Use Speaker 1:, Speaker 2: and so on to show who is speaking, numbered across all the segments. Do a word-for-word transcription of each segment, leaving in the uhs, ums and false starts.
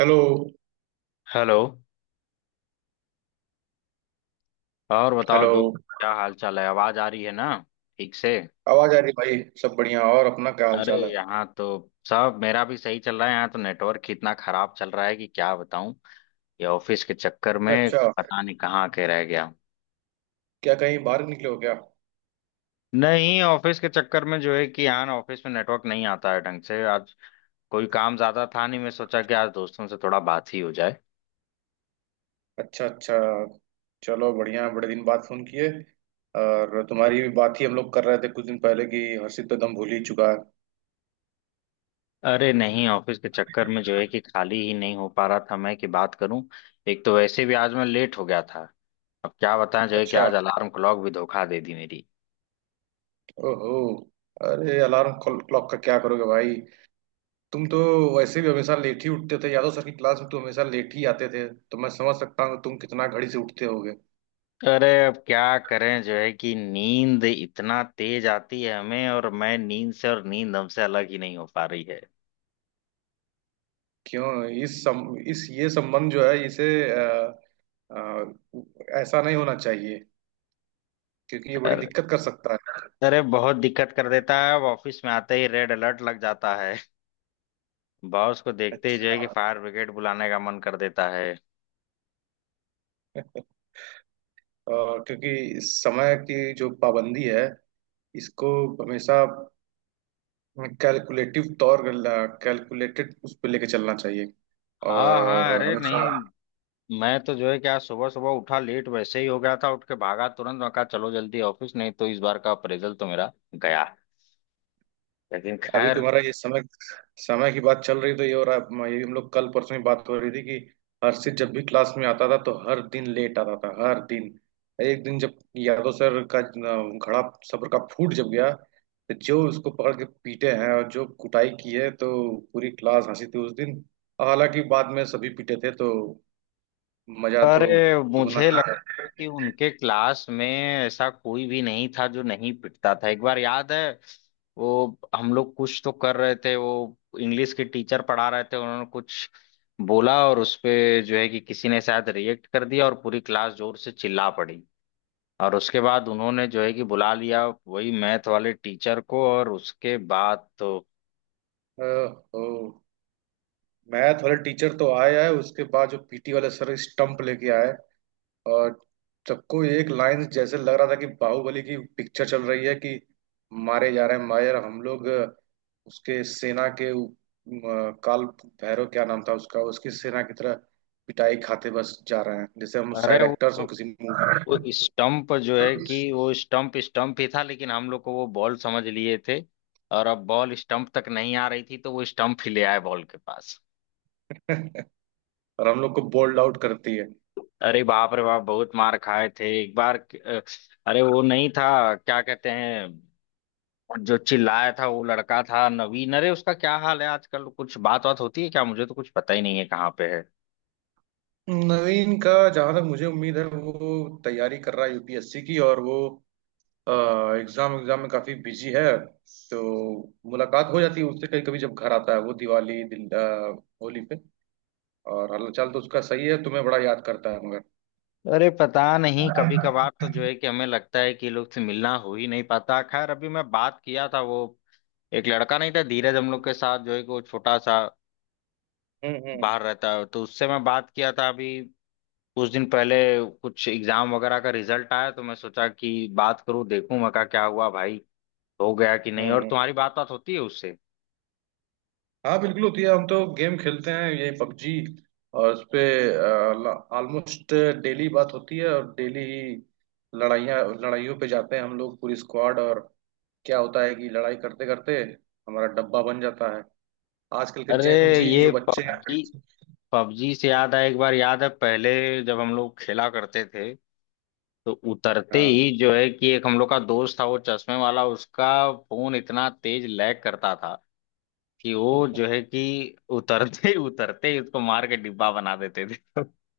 Speaker 1: Hello.
Speaker 2: Hello. और बताओ
Speaker 1: hello.
Speaker 2: दोस्त, क्या हाल चाल है? आवाज आ रही है ना, ठीक से?
Speaker 1: आवाज आ रही भाई। सब बढ़िया, और अपना क्या हाल
Speaker 2: अरे
Speaker 1: चाल है?
Speaker 2: यहाँ तो सब, मेरा भी सही चल रहा है। यहाँ तो नेटवर्क ही इतना खराब चल रहा है कि क्या बताऊं। ये ऑफिस के चक्कर
Speaker 1: अच्छा
Speaker 2: में
Speaker 1: अच्छा।
Speaker 2: पता नहीं कहाँ के रह गया।
Speaker 1: क्या कहीं बाहर निकले हो क्या?
Speaker 2: नहीं, ऑफिस के चक्कर में जो है कि यहाँ ना ऑफिस में नेटवर्क नहीं आता है ढंग से। आज कोई काम ज्यादा था नहीं, मैं सोचा कि आज दोस्तों से थोड़ा बात ही हो जाए।
Speaker 1: अच्छा अच्छा। चलो बढ़िया, बड़े दिन बाद फोन किए। और तुम्हारी भी बात ही हम लोग कर रहे थे कुछ दिन पहले कि हर्षित तो दम भूल ही चुका है।
Speaker 2: अरे नहीं, ऑफिस के चक्कर में जो है कि खाली ही नहीं हो पा रहा था मैं कि बात करूं। एक तो वैसे भी आज मैं लेट हो गया था। अब क्या बताएं, जो है कि
Speaker 1: अच्छा।
Speaker 2: आज अलार्म क्लॉक भी धोखा दे दी मेरी।
Speaker 1: ओहो। अरे अलार्म क्लॉक का क्या करोगे भाई? तुम तो वैसे भी हमेशा लेट ही उठते थे, यादव सर की क्लास में तुम हमेशा लेट ही आते थे, तो मैं समझ सकता हूँ कि तुम कितना घड़ी से उठते होगे।
Speaker 2: अरे अब क्या करें, जो है कि नींद इतना तेज आती है हमें, और मैं नींद से और नींद हमसे अलग ही नहीं हो पा रही है।
Speaker 1: क्यों इस सम, इस ये संबंध जो है इसे, आ, ऐसा नहीं होना चाहिए, क्योंकि ये बड़ी
Speaker 2: अरे,
Speaker 1: दिक्कत कर सकता है।
Speaker 2: अरे बहुत दिक्कत कर देता है। अब ऑफिस में आते ही रेड अलर्ट लग जाता है। बॉस को देखते ही जो है
Speaker 1: अच्छा।
Speaker 2: कि फायर ब्रिगेड बुलाने का मन कर देता है।
Speaker 1: आ, क्योंकि समय की जो पाबंदी है इसको हमेशा कैलकुलेटिव तौर कैलकुलेटेड उस पर लेके चलना चाहिए,
Speaker 2: हाँ
Speaker 1: और
Speaker 2: हाँ, अरे
Speaker 1: हमेशा।
Speaker 2: नहीं। मैं तो जो है कि आज सुबह सुबह उठा, लेट वैसे ही हो गया था, उठ के भागा तुरंत। मैं कहा चलो जल्दी ऑफिस, नहीं तो इस बार का अप्रेजल तो मेरा गया। लेकिन
Speaker 1: अभी
Speaker 2: खैर।
Speaker 1: तुम्हारा ये समय, समय की बात चल रही तो ये हो रहा है। म- ये हम लोग कल परसों ही बात हो रही थी कि हर्षित जब भी क्लास में आता था तो हर दिन लेट आता था, हर दिन। एक दिन जब यादव सर का न- घड़ा सब्र का फूट जब गया, तो जो उसको पकड़ के पीटे हैं और जो कुटाई की है, तो पूरी क्लास हंसी थी उस दिन। और हालांकि बाद में सभी पीटे थे, तो मजा तो
Speaker 2: अरे
Speaker 1: दुगना
Speaker 2: मुझे
Speaker 1: ही
Speaker 2: लगता है कि उनके क्लास में ऐसा कोई भी नहीं था जो नहीं पिटता था। एक बार याद है, वो हम लोग कुछ तो कर रहे थे, वो इंग्लिश के टीचर पढ़ा रहे थे। उन्होंने कुछ बोला और उस पे जो है कि किसी ने शायद रिएक्ट कर दिया, और पूरी क्लास जोर से चिल्ला पड़ी। और उसके बाद उन्होंने जो है कि बुला लिया वही मैथ वाले टीचर को, और उसके बाद तो।
Speaker 1: था। मैथ वाले टीचर तो आया है, उसके बाद जो पीटी वाले सर स्टंप लेके आए। और सबको एक लाइन जैसे लग रहा था कि बाहुबली की पिक्चर चल रही है, कि मारे जा रहे हैं। मायर हम लोग अ, उसके सेना के उ- अ, काल भैरव क्या नाम था उसका, उसकी सेना की तरह पिटाई खाते बस जा रहे हैं, जैसे हम
Speaker 2: अरे
Speaker 1: साइड
Speaker 2: वो
Speaker 1: एक्टर्स हों किसी मूवी
Speaker 2: वो
Speaker 1: में।
Speaker 2: स्टंप पर जो है कि वो स्टंप स्टंप ही था, लेकिन हम लोग को वो बॉल समझ लिए थे। और अब बॉल स्टंप तक नहीं आ रही थी तो वो स्टंप ही ले आए बॉल के पास।
Speaker 1: और हम लोग को बोल्ड आउट करती है।
Speaker 2: अरे बाप रे बाप, बहुत मार खाए थे एक बार। अ, अरे वो नहीं था क्या कहते हैं, जो चिल्लाया था वो लड़का था नवीन। अरे उसका क्या हाल है आजकल? कुछ बात बात होती है क्या? मुझे तो कुछ पता ही नहीं है कहाँ पे है।
Speaker 1: नवीन का, जहां तक मुझे उम्मीद है, वो तैयारी कर रहा है यूपीएससी की, और वो एग्जाम एग्जाम में काफी बिजी है। तो मुलाकात हो जाती है उससे कभी कभी जब घर आता है वो, दिवाली दिल, अ, होली पे। और हालचाल तो उसका सही है, तुम्हें बड़ा याद करता है मगर।
Speaker 2: अरे पता नहीं, कभी कभार तो जो है कि हमें लगता है कि ये लोग से मिलना हो ही नहीं पाता। खैर, अभी मैं बात किया था वो, एक लड़का नहीं था धीरज हम लोग के साथ, जो है कि वो छोटा सा
Speaker 1: हम्म हम्म।
Speaker 2: बाहर रहता है, तो उससे मैं बात किया था अभी, कुछ दिन पहले। कुछ एग्जाम वगैरह का रिजल्ट आया तो मैं सोचा कि बात करूं देखूं। मैं कहा क्या हुआ भाई, हो गया कि
Speaker 1: हम्म
Speaker 2: नहीं? और
Speaker 1: हम्म।
Speaker 2: तुम्हारी बात बात होती है उससे?
Speaker 1: हाँ बिल्कुल होती है। हम तो गेम खेलते हैं, यही पबजी, और उस पे ऑलमोस्ट डेली बात होती है, और डेली ही लड़ाइयाँ लड़ाइयों पे जाते हैं हम लोग, पूरी स्क्वाड। और क्या होता है कि लड़ाई करते करते हमारा डब्बा बन जाता है, आजकल के
Speaker 2: अरे
Speaker 1: जेन जी
Speaker 2: ये
Speaker 1: जो बच्चे हैं।
Speaker 2: पबजी, पबजी से याद है एक बार। याद है पहले जब हम लोग खेला करते थे, तो उतरते
Speaker 1: हाँ।
Speaker 2: ही जो है कि, एक हम लोग का दोस्त था वो चश्मे वाला, उसका फोन इतना तेज लैग करता था कि वो जो है कि उतरते ही उतरते ही उसको मार के डिब्बा बना देते थे।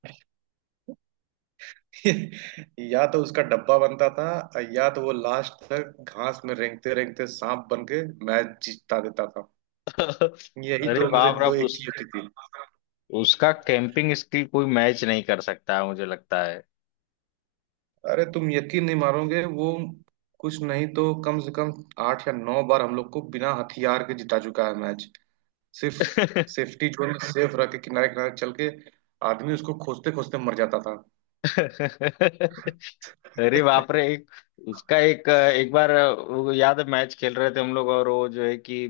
Speaker 1: या तो उसका डब्बा बनता था, या तो वो लास्ट तक घास में रेंगते रेंगते सांप बन के मैच जीता देता था। यही
Speaker 2: अरे
Speaker 1: दो में से
Speaker 2: बाप रे
Speaker 1: दो एक
Speaker 2: उस,
Speaker 1: चीज होती थी।
Speaker 2: उसका कैंपिंग स्किल कोई मैच नहीं कर सकता है मुझे लगता है।
Speaker 1: अरे तुम यकीन नहीं मारोगे, वो कुछ नहीं तो कम से कम आठ या नौ बार हम लोग को बिना हथियार के जिता चुका है मैच, सिर्फ सेफ्टी जोन में सेफ रह के, किनारे किनारे चल के। आदमी उसको खोजते खोजते मर जाता था।
Speaker 2: अरे बाप रे एक, उसका एक एक बार वो याद है, मैच खेल रहे थे हम लोग और वो जो है कि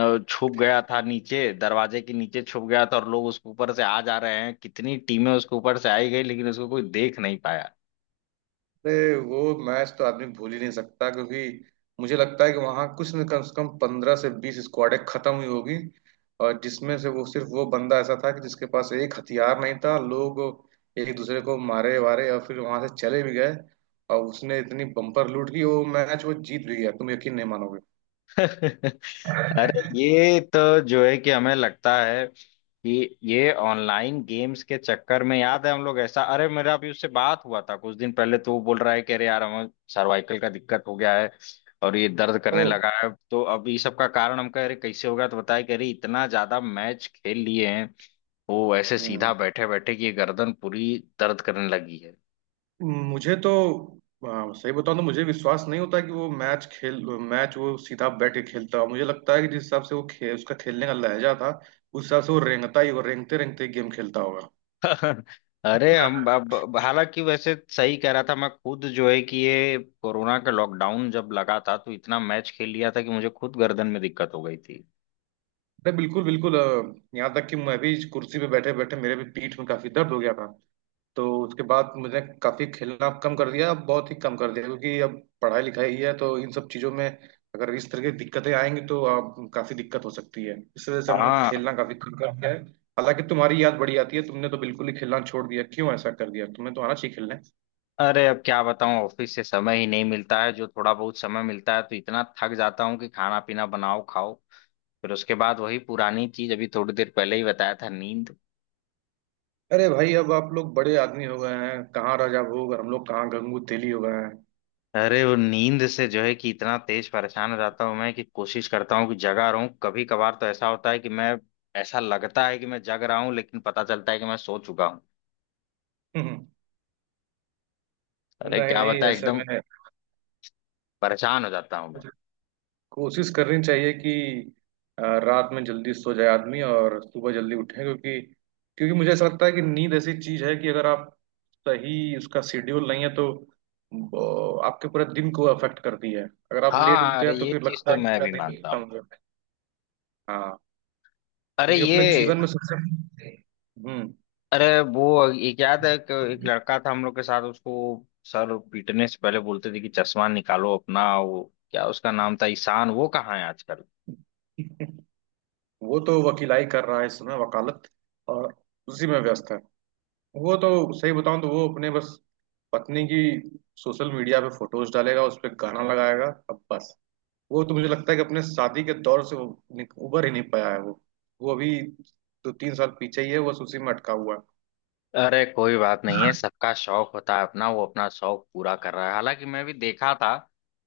Speaker 2: अ, छुप गया था नीचे, दरवाजे के नीचे छुप गया था, और लोग उसके ऊपर से आ जा रहे हैं, कितनी टीमें उसके ऊपर से आई गई लेकिन उसको कोई देख नहीं।
Speaker 1: अरे वो मैच तो आदमी भूल ही नहीं सकता, क्योंकि मुझे लगता है कि वहां कुछ न कम से कम पंद्रह से बीस स्क्वाडें खत्म हुई होगी। और जिसमें से वो, सिर्फ वो बंदा ऐसा था कि जिसके पास एक हथियार नहीं था। लोग एक दूसरे को मारे वारे और फिर वहां से चले भी गए, और उसने इतनी बम्पर लूट की वो मैच वो जीत भी गया, तुम यकीन नहीं मानोगे।
Speaker 2: अरे ये तो जो है कि हमें लगता है कि ये ऑनलाइन गेम्स के चक्कर में, याद है हम लोग ऐसा। अरे मेरा अभी उससे बात हुआ था कुछ दिन पहले, तो वो बोल रहा है कि अरे यार हमें सर्वाइकल का दिक्कत हो गया है, और ये दर्द करने लगा है। तो अब ये सब का कारण हम कह रहे कैसे हो गया, तो बताया कि अरे इतना ज्यादा मैच खेल लिए हैं वो, ऐसे
Speaker 1: ओ।
Speaker 2: सीधा बैठे बैठे कि ये गर्दन पूरी दर्द करने लगी है।
Speaker 1: मुझे तो आ, सही बताऊं तो मुझे विश्वास नहीं होता कि वो मैच खेल मैच वो सीधा बैठ के खेलता है। मुझे लगता है कि जिस हिसाब से वो खे, उसका खेलने का लहजा था, उस हिसाब से वो रेंगता ही, वो रेंगते रेंगते गेम खेलता होगा।
Speaker 2: अरे हम अब अब- हालांकि वैसे सही कह रहा था। मैं खुद जो है कि ये कोरोना का लॉकडाउन जब लगा था तो इतना मैच खेल लिया था कि मुझे खुद गर्दन में दिक्कत हो गई थी।
Speaker 1: अरे बिल्कुल बिल्कुल। अ, यहाँ तक कि मैं भी कुर्सी पे बैठे बैठे, मेरे भी पीठ में काफी दर्द हो गया था। तो उसके बाद मुझे काफी खेलना कम कर दिया, बहुत ही कम कर दिया, क्योंकि अब पढ़ाई लिखाई है, तो इन सब चीजों में अगर इस तरह की दिक्कतें आएंगी तो आप काफी दिक्कत हो सकती है, इस वजह से हम लोग
Speaker 2: हाँ।
Speaker 1: खेलना काफी कम कर दिया है। हालांकि तुम्हारी याद बड़ी आती है, तुमने तो बिल्कुल ही खेलना छोड़ दिया, क्यों ऐसा कर दिया? तुम्हें तो आना चाहिए खेलने।
Speaker 2: अरे अब क्या बताऊं, ऑफिस से समय ही नहीं मिलता है। जो थोड़ा बहुत समय मिलता है तो इतना थक जाता हूँ कि खाना पीना बनाओ खाओ, फिर उसके बाद वही पुरानी चीज, अभी थोड़ी देर पहले ही बताया था, नींद।
Speaker 1: अरे भाई, अब आप लोग बड़े आदमी हो गए हैं, कहाँ राजा भोग और हम लोग कहाँ गंगू तेली हो गए हैं।
Speaker 2: अरे वो नींद से जो है कि इतना तेज परेशान हो जाता हूँ मैं कि कोशिश करता हूँ कि जगा रहूं। कभी कभार तो ऐसा होता है कि मैं, ऐसा लगता है कि मैं जग रहा हूँ लेकिन पता चलता है कि मैं सो चुका हूँ। अरे
Speaker 1: नहीं
Speaker 2: क्या
Speaker 1: नहीं,
Speaker 2: बता,
Speaker 1: ऐसे
Speaker 2: एकदम
Speaker 1: में
Speaker 2: परेशान हो जाता हूँ मैं।
Speaker 1: कोशिश करनी चाहिए कि अ, रात में जल्दी सो जाए आदमी और सुबह जल्दी उठे, क्योंकि क्योंकि मुझे ऐसा लगता है कि नींद ऐसी चीज है कि अगर आप, सही उसका शेड्यूल नहीं है तो ब- आपके पूरे दिन को अफेक्ट करती है। अगर आप
Speaker 2: हाँ
Speaker 1: लेट
Speaker 2: हाँ,
Speaker 1: उठते
Speaker 2: अरे
Speaker 1: हैं तो
Speaker 2: ये
Speaker 1: फिर
Speaker 2: चीज
Speaker 1: लगता
Speaker 2: तो
Speaker 1: है कि
Speaker 2: मैं
Speaker 1: पूरा
Speaker 2: भी
Speaker 1: दिन
Speaker 2: मानता
Speaker 1: खत्म
Speaker 2: हूँ।
Speaker 1: हो गया। हाँ।
Speaker 2: अरे
Speaker 1: क्योंकि
Speaker 2: ये।
Speaker 1: अपने जीवन में सबसे हम्म
Speaker 2: अरे वो एक याद है कि एक लड़का था हम लोग के साथ, उसको सर पीटने से पहले बोलते थे कि चश्मा निकालो अपना, वो क्या उसका नाम था, ईशान। वो कहाँ है आजकल?
Speaker 1: वो तो वकीलाई कर रहा है इस समय, वकालत, और उसी में व्यस्त है। वो तो, सही बताऊं तो, वो अपने बस पत्नी की सोशल मीडिया पे फोटोज डालेगा, उस पर गाना लगाएगा, अब बस। वो तो मुझे लगता है कि अपने शादी के दौर से वो निक- उबर ही नहीं पाया है वो। वो अभी दो तीन साल पीछे ही है, वो उसी में अटका हुआ है।
Speaker 2: अरे कोई बात नहीं है, सबका शौक होता है अपना, वो अपना शौक पूरा कर रहा है। हालांकि मैं भी देखा था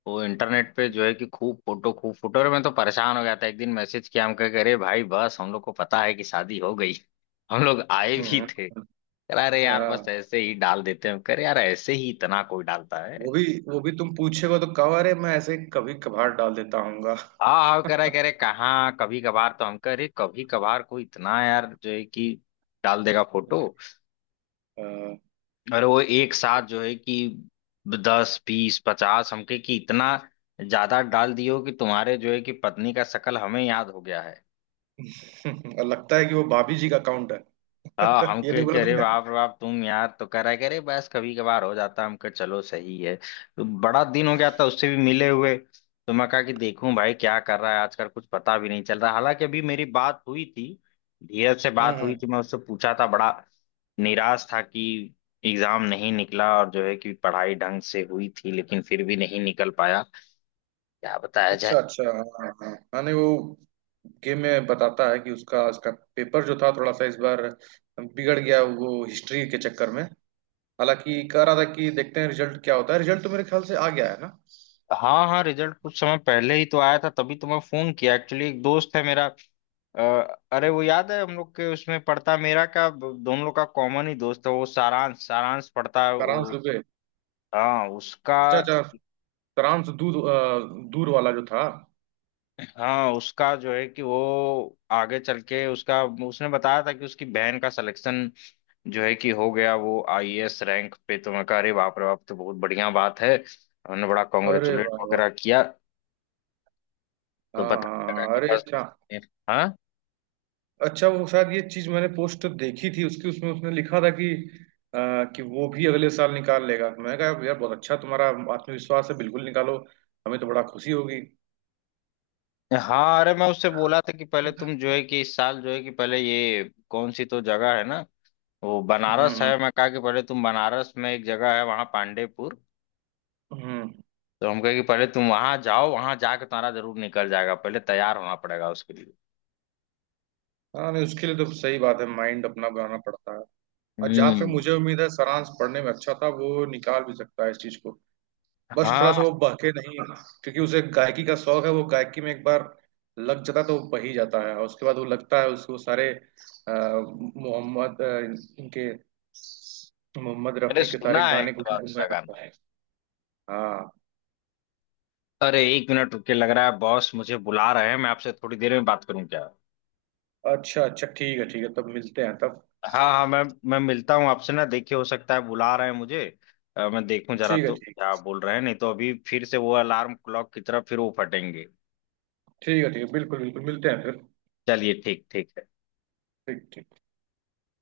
Speaker 2: वो इंटरनेट पे जो है कि खूब फोटो खूब फोटो, और मैं तो परेशान हो गया था। एक दिन मैसेज किया हम कह के, अरे भाई बस, हम लोग को पता है कि शादी हो गई। हम लोग आए भी
Speaker 1: हम्म,
Speaker 2: थे। कह रहा अरे यार बस
Speaker 1: हाँ।
Speaker 2: ऐसे ही डाल देते हैं। हम कह रहे यार, ऐसे ही इतना कोई डालता
Speaker 1: वो
Speaker 2: है?
Speaker 1: भी वो भी तुम पूछेगा तो कहा, अरे मैं ऐसे ही कभी कभार डाल देता हूँगा।
Speaker 2: हाँ हाँ, कह रहा है, कह रहे कहाँ कभी कभार? तो हम कह रहे कभी कभार कोई इतना, यार जो है कि डाल देगा फोटो, और वो एक साथ जो है कि दस बीस पचास हमके, कि इतना ज्यादा डाल दियो कि तुम्हारे जो है कि पत्नी का शकल हमें याद हो गया है।
Speaker 1: और लगता है कि वो भाभी जी का अकाउंट है।
Speaker 2: हाँ हम
Speaker 1: ये नहीं
Speaker 2: के
Speaker 1: बोला
Speaker 2: कह रहे
Speaker 1: तुमने?
Speaker 2: बाप रे बाप तुम यार, तो कह रहा करे बस कभी कभार हो जाता है। हम कहे चलो सही है। तो बड़ा दिन हो गया था उससे भी मिले हुए, तो मैं कहा कि देखूं भाई क्या कर रहा है आजकल, कुछ पता भी नहीं चल रहा। हालांकि अभी मेरी बात हुई थी, धीरज से बात हुई
Speaker 1: हम्म।
Speaker 2: थी, मैं उससे पूछा था। बड़ा निराश था कि एग्जाम नहीं निकला, और जो है कि पढ़ाई ढंग से हुई थी लेकिन फिर भी नहीं निकल पाया। क्या बताया जाए।
Speaker 1: अच्छा अच्छा, हाँ हाँ हाँ, नहीं वो गेम में बताता है कि उसका उसका पेपर जो था थोड़ा सा इस बार बिगड़ गया, वो हिस्ट्री के चक्कर में। हालांकि कह रहा था कि देखते हैं रिजल्ट क्या होता है, रिजल्ट तो मेरे ख्याल से आ गया है ना।
Speaker 2: हाँ हाँ, रिजल्ट कुछ समय पहले ही तो आया था, तभी तो मैं फोन किया। एक्चुअली एक दोस्त है मेरा, अ, अरे वो
Speaker 1: हम्म।
Speaker 2: याद है हम लोग के उसमें पढ़ता, मेरा का दोनों लोग का कॉमन ही दोस्त है वो, सारांश सारांश पढ़ता है
Speaker 1: फ्रांस
Speaker 2: वो।
Speaker 1: दुबे।
Speaker 2: हाँ उसका
Speaker 1: अच्छा अच्छा। फ्रांस दूर अ, दूर वाला जो था।
Speaker 2: हाँ उसका जो है कि वो आगे चल के उसका, उसने बताया था कि उसकी बहन का सिलेक्शन जो है कि हो गया वो आईएएस रैंक पे। तो मैं कह अरे बाप रे बाप तो बहुत बढ़िया बात है, उन्होंने बड़ा
Speaker 1: अरे
Speaker 2: कॉन्ग्रेचुलेट
Speaker 1: वाह वाह।
Speaker 2: वगैरह किया। तो
Speaker 1: हाँ हाँ
Speaker 2: बताने लगा
Speaker 1: हाँ,
Speaker 2: कि
Speaker 1: अरे
Speaker 2: बस
Speaker 1: अच्छा।
Speaker 2: बस ये- हाँ
Speaker 1: अच्छा, वो शायद ये चीज मैंने पोस्ट देखी थी उसकी, उसमें उसने लिखा था कि आ, कि वो भी अगले साल निकाल लेगा, तो मैंने कहा यार बहुत अच्छा, तुम्हारा आत्मविश्वास है, बिल्कुल निकालो, हमें तो बड़ा खुशी होगी।
Speaker 2: हाँ। अरे मैं उससे बोला था कि पहले तुम जो है कि इस साल जो है कि, पहले ये कौन सी तो जगह है ना, वो
Speaker 1: हम्म
Speaker 2: बनारस
Speaker 1: हम्म।
Speaker 2: है। मैं कहा कि पहले तुम बनारस में एक जगह है वहां पांडेपुर,
Speaker 1: हम्म।
Speaker 2: तो हम कहे कि पहले तुम वहां जाओ, वहां जाके तुम्हारा जरूर निकल जाएगा, पहले तैयार होना पड़ेगा उसके लिए।
Speaker 1: हाँ, नहीं उसके लिए तो सही बात है, माइंड अपना बनाना पड़ता है। और जहां तक
Speaker 2: हम्म।
Speaker 1: मुझे उम्मीद है, सारांश पढ़ने में अच्छा था, वो निकाल भी सकता है इस चीज को, बस थोड़ा सा
Speaker 2: हाँ,
Speaker 1: वो बहके नहीं। क्योंकि उसे गायकी का शौक है, वो गायकी में एक बार लग जाता है तो वो बह ही जाता है, और उसके बाद वो, लगता है उसको सारे अ, मोहम्मद अ, इनके मोहम्मद
Speaker 2: मैंने
Speaker 1: रफी के सारे
Speaker 2: सुना है एक
Speaker 1: गाने को
Speaker 2: दो बार
Speaker 1: गूंजने
Speaker 2: उसका
Speaker 1: लगता
Speaker 2: गाना।
Speaker 1: है। हाँ।
Speaker 2: अरे एक मिनट रुके, लग रहा है बॉस मुझे बुला रहे हैं, मैं आपसे थोड़ी देर में बात करूं क्या?
Speaker 1: अच्छा अच्छा, ठीक है ठीक है, तब मिलते हैं तब।
Speaker 2: हाँ हाँ, मैं मैं मिलता हूँ आपसे ना, देखिए हो सकता है बुला रहे हैं मुझे। अ, मैं देखूं जरा
Speaker 1: ठीक है।
Speaker 2: तो
Speaker 1: ठीक
Speaker 2: क्या बोल रहे हैं, नहीं तो अभी फिर से वो अलार्म क्लॉक की तरफ फिर वो फटेंगे।
Speaker 1: ठीक है। ठीक है, बिल्कुल बिल्कुल, मिलते हैं फिर।
Speaker 2: चलिए ठीक, ठीक है।
Speaker 1: ठीक ठीक।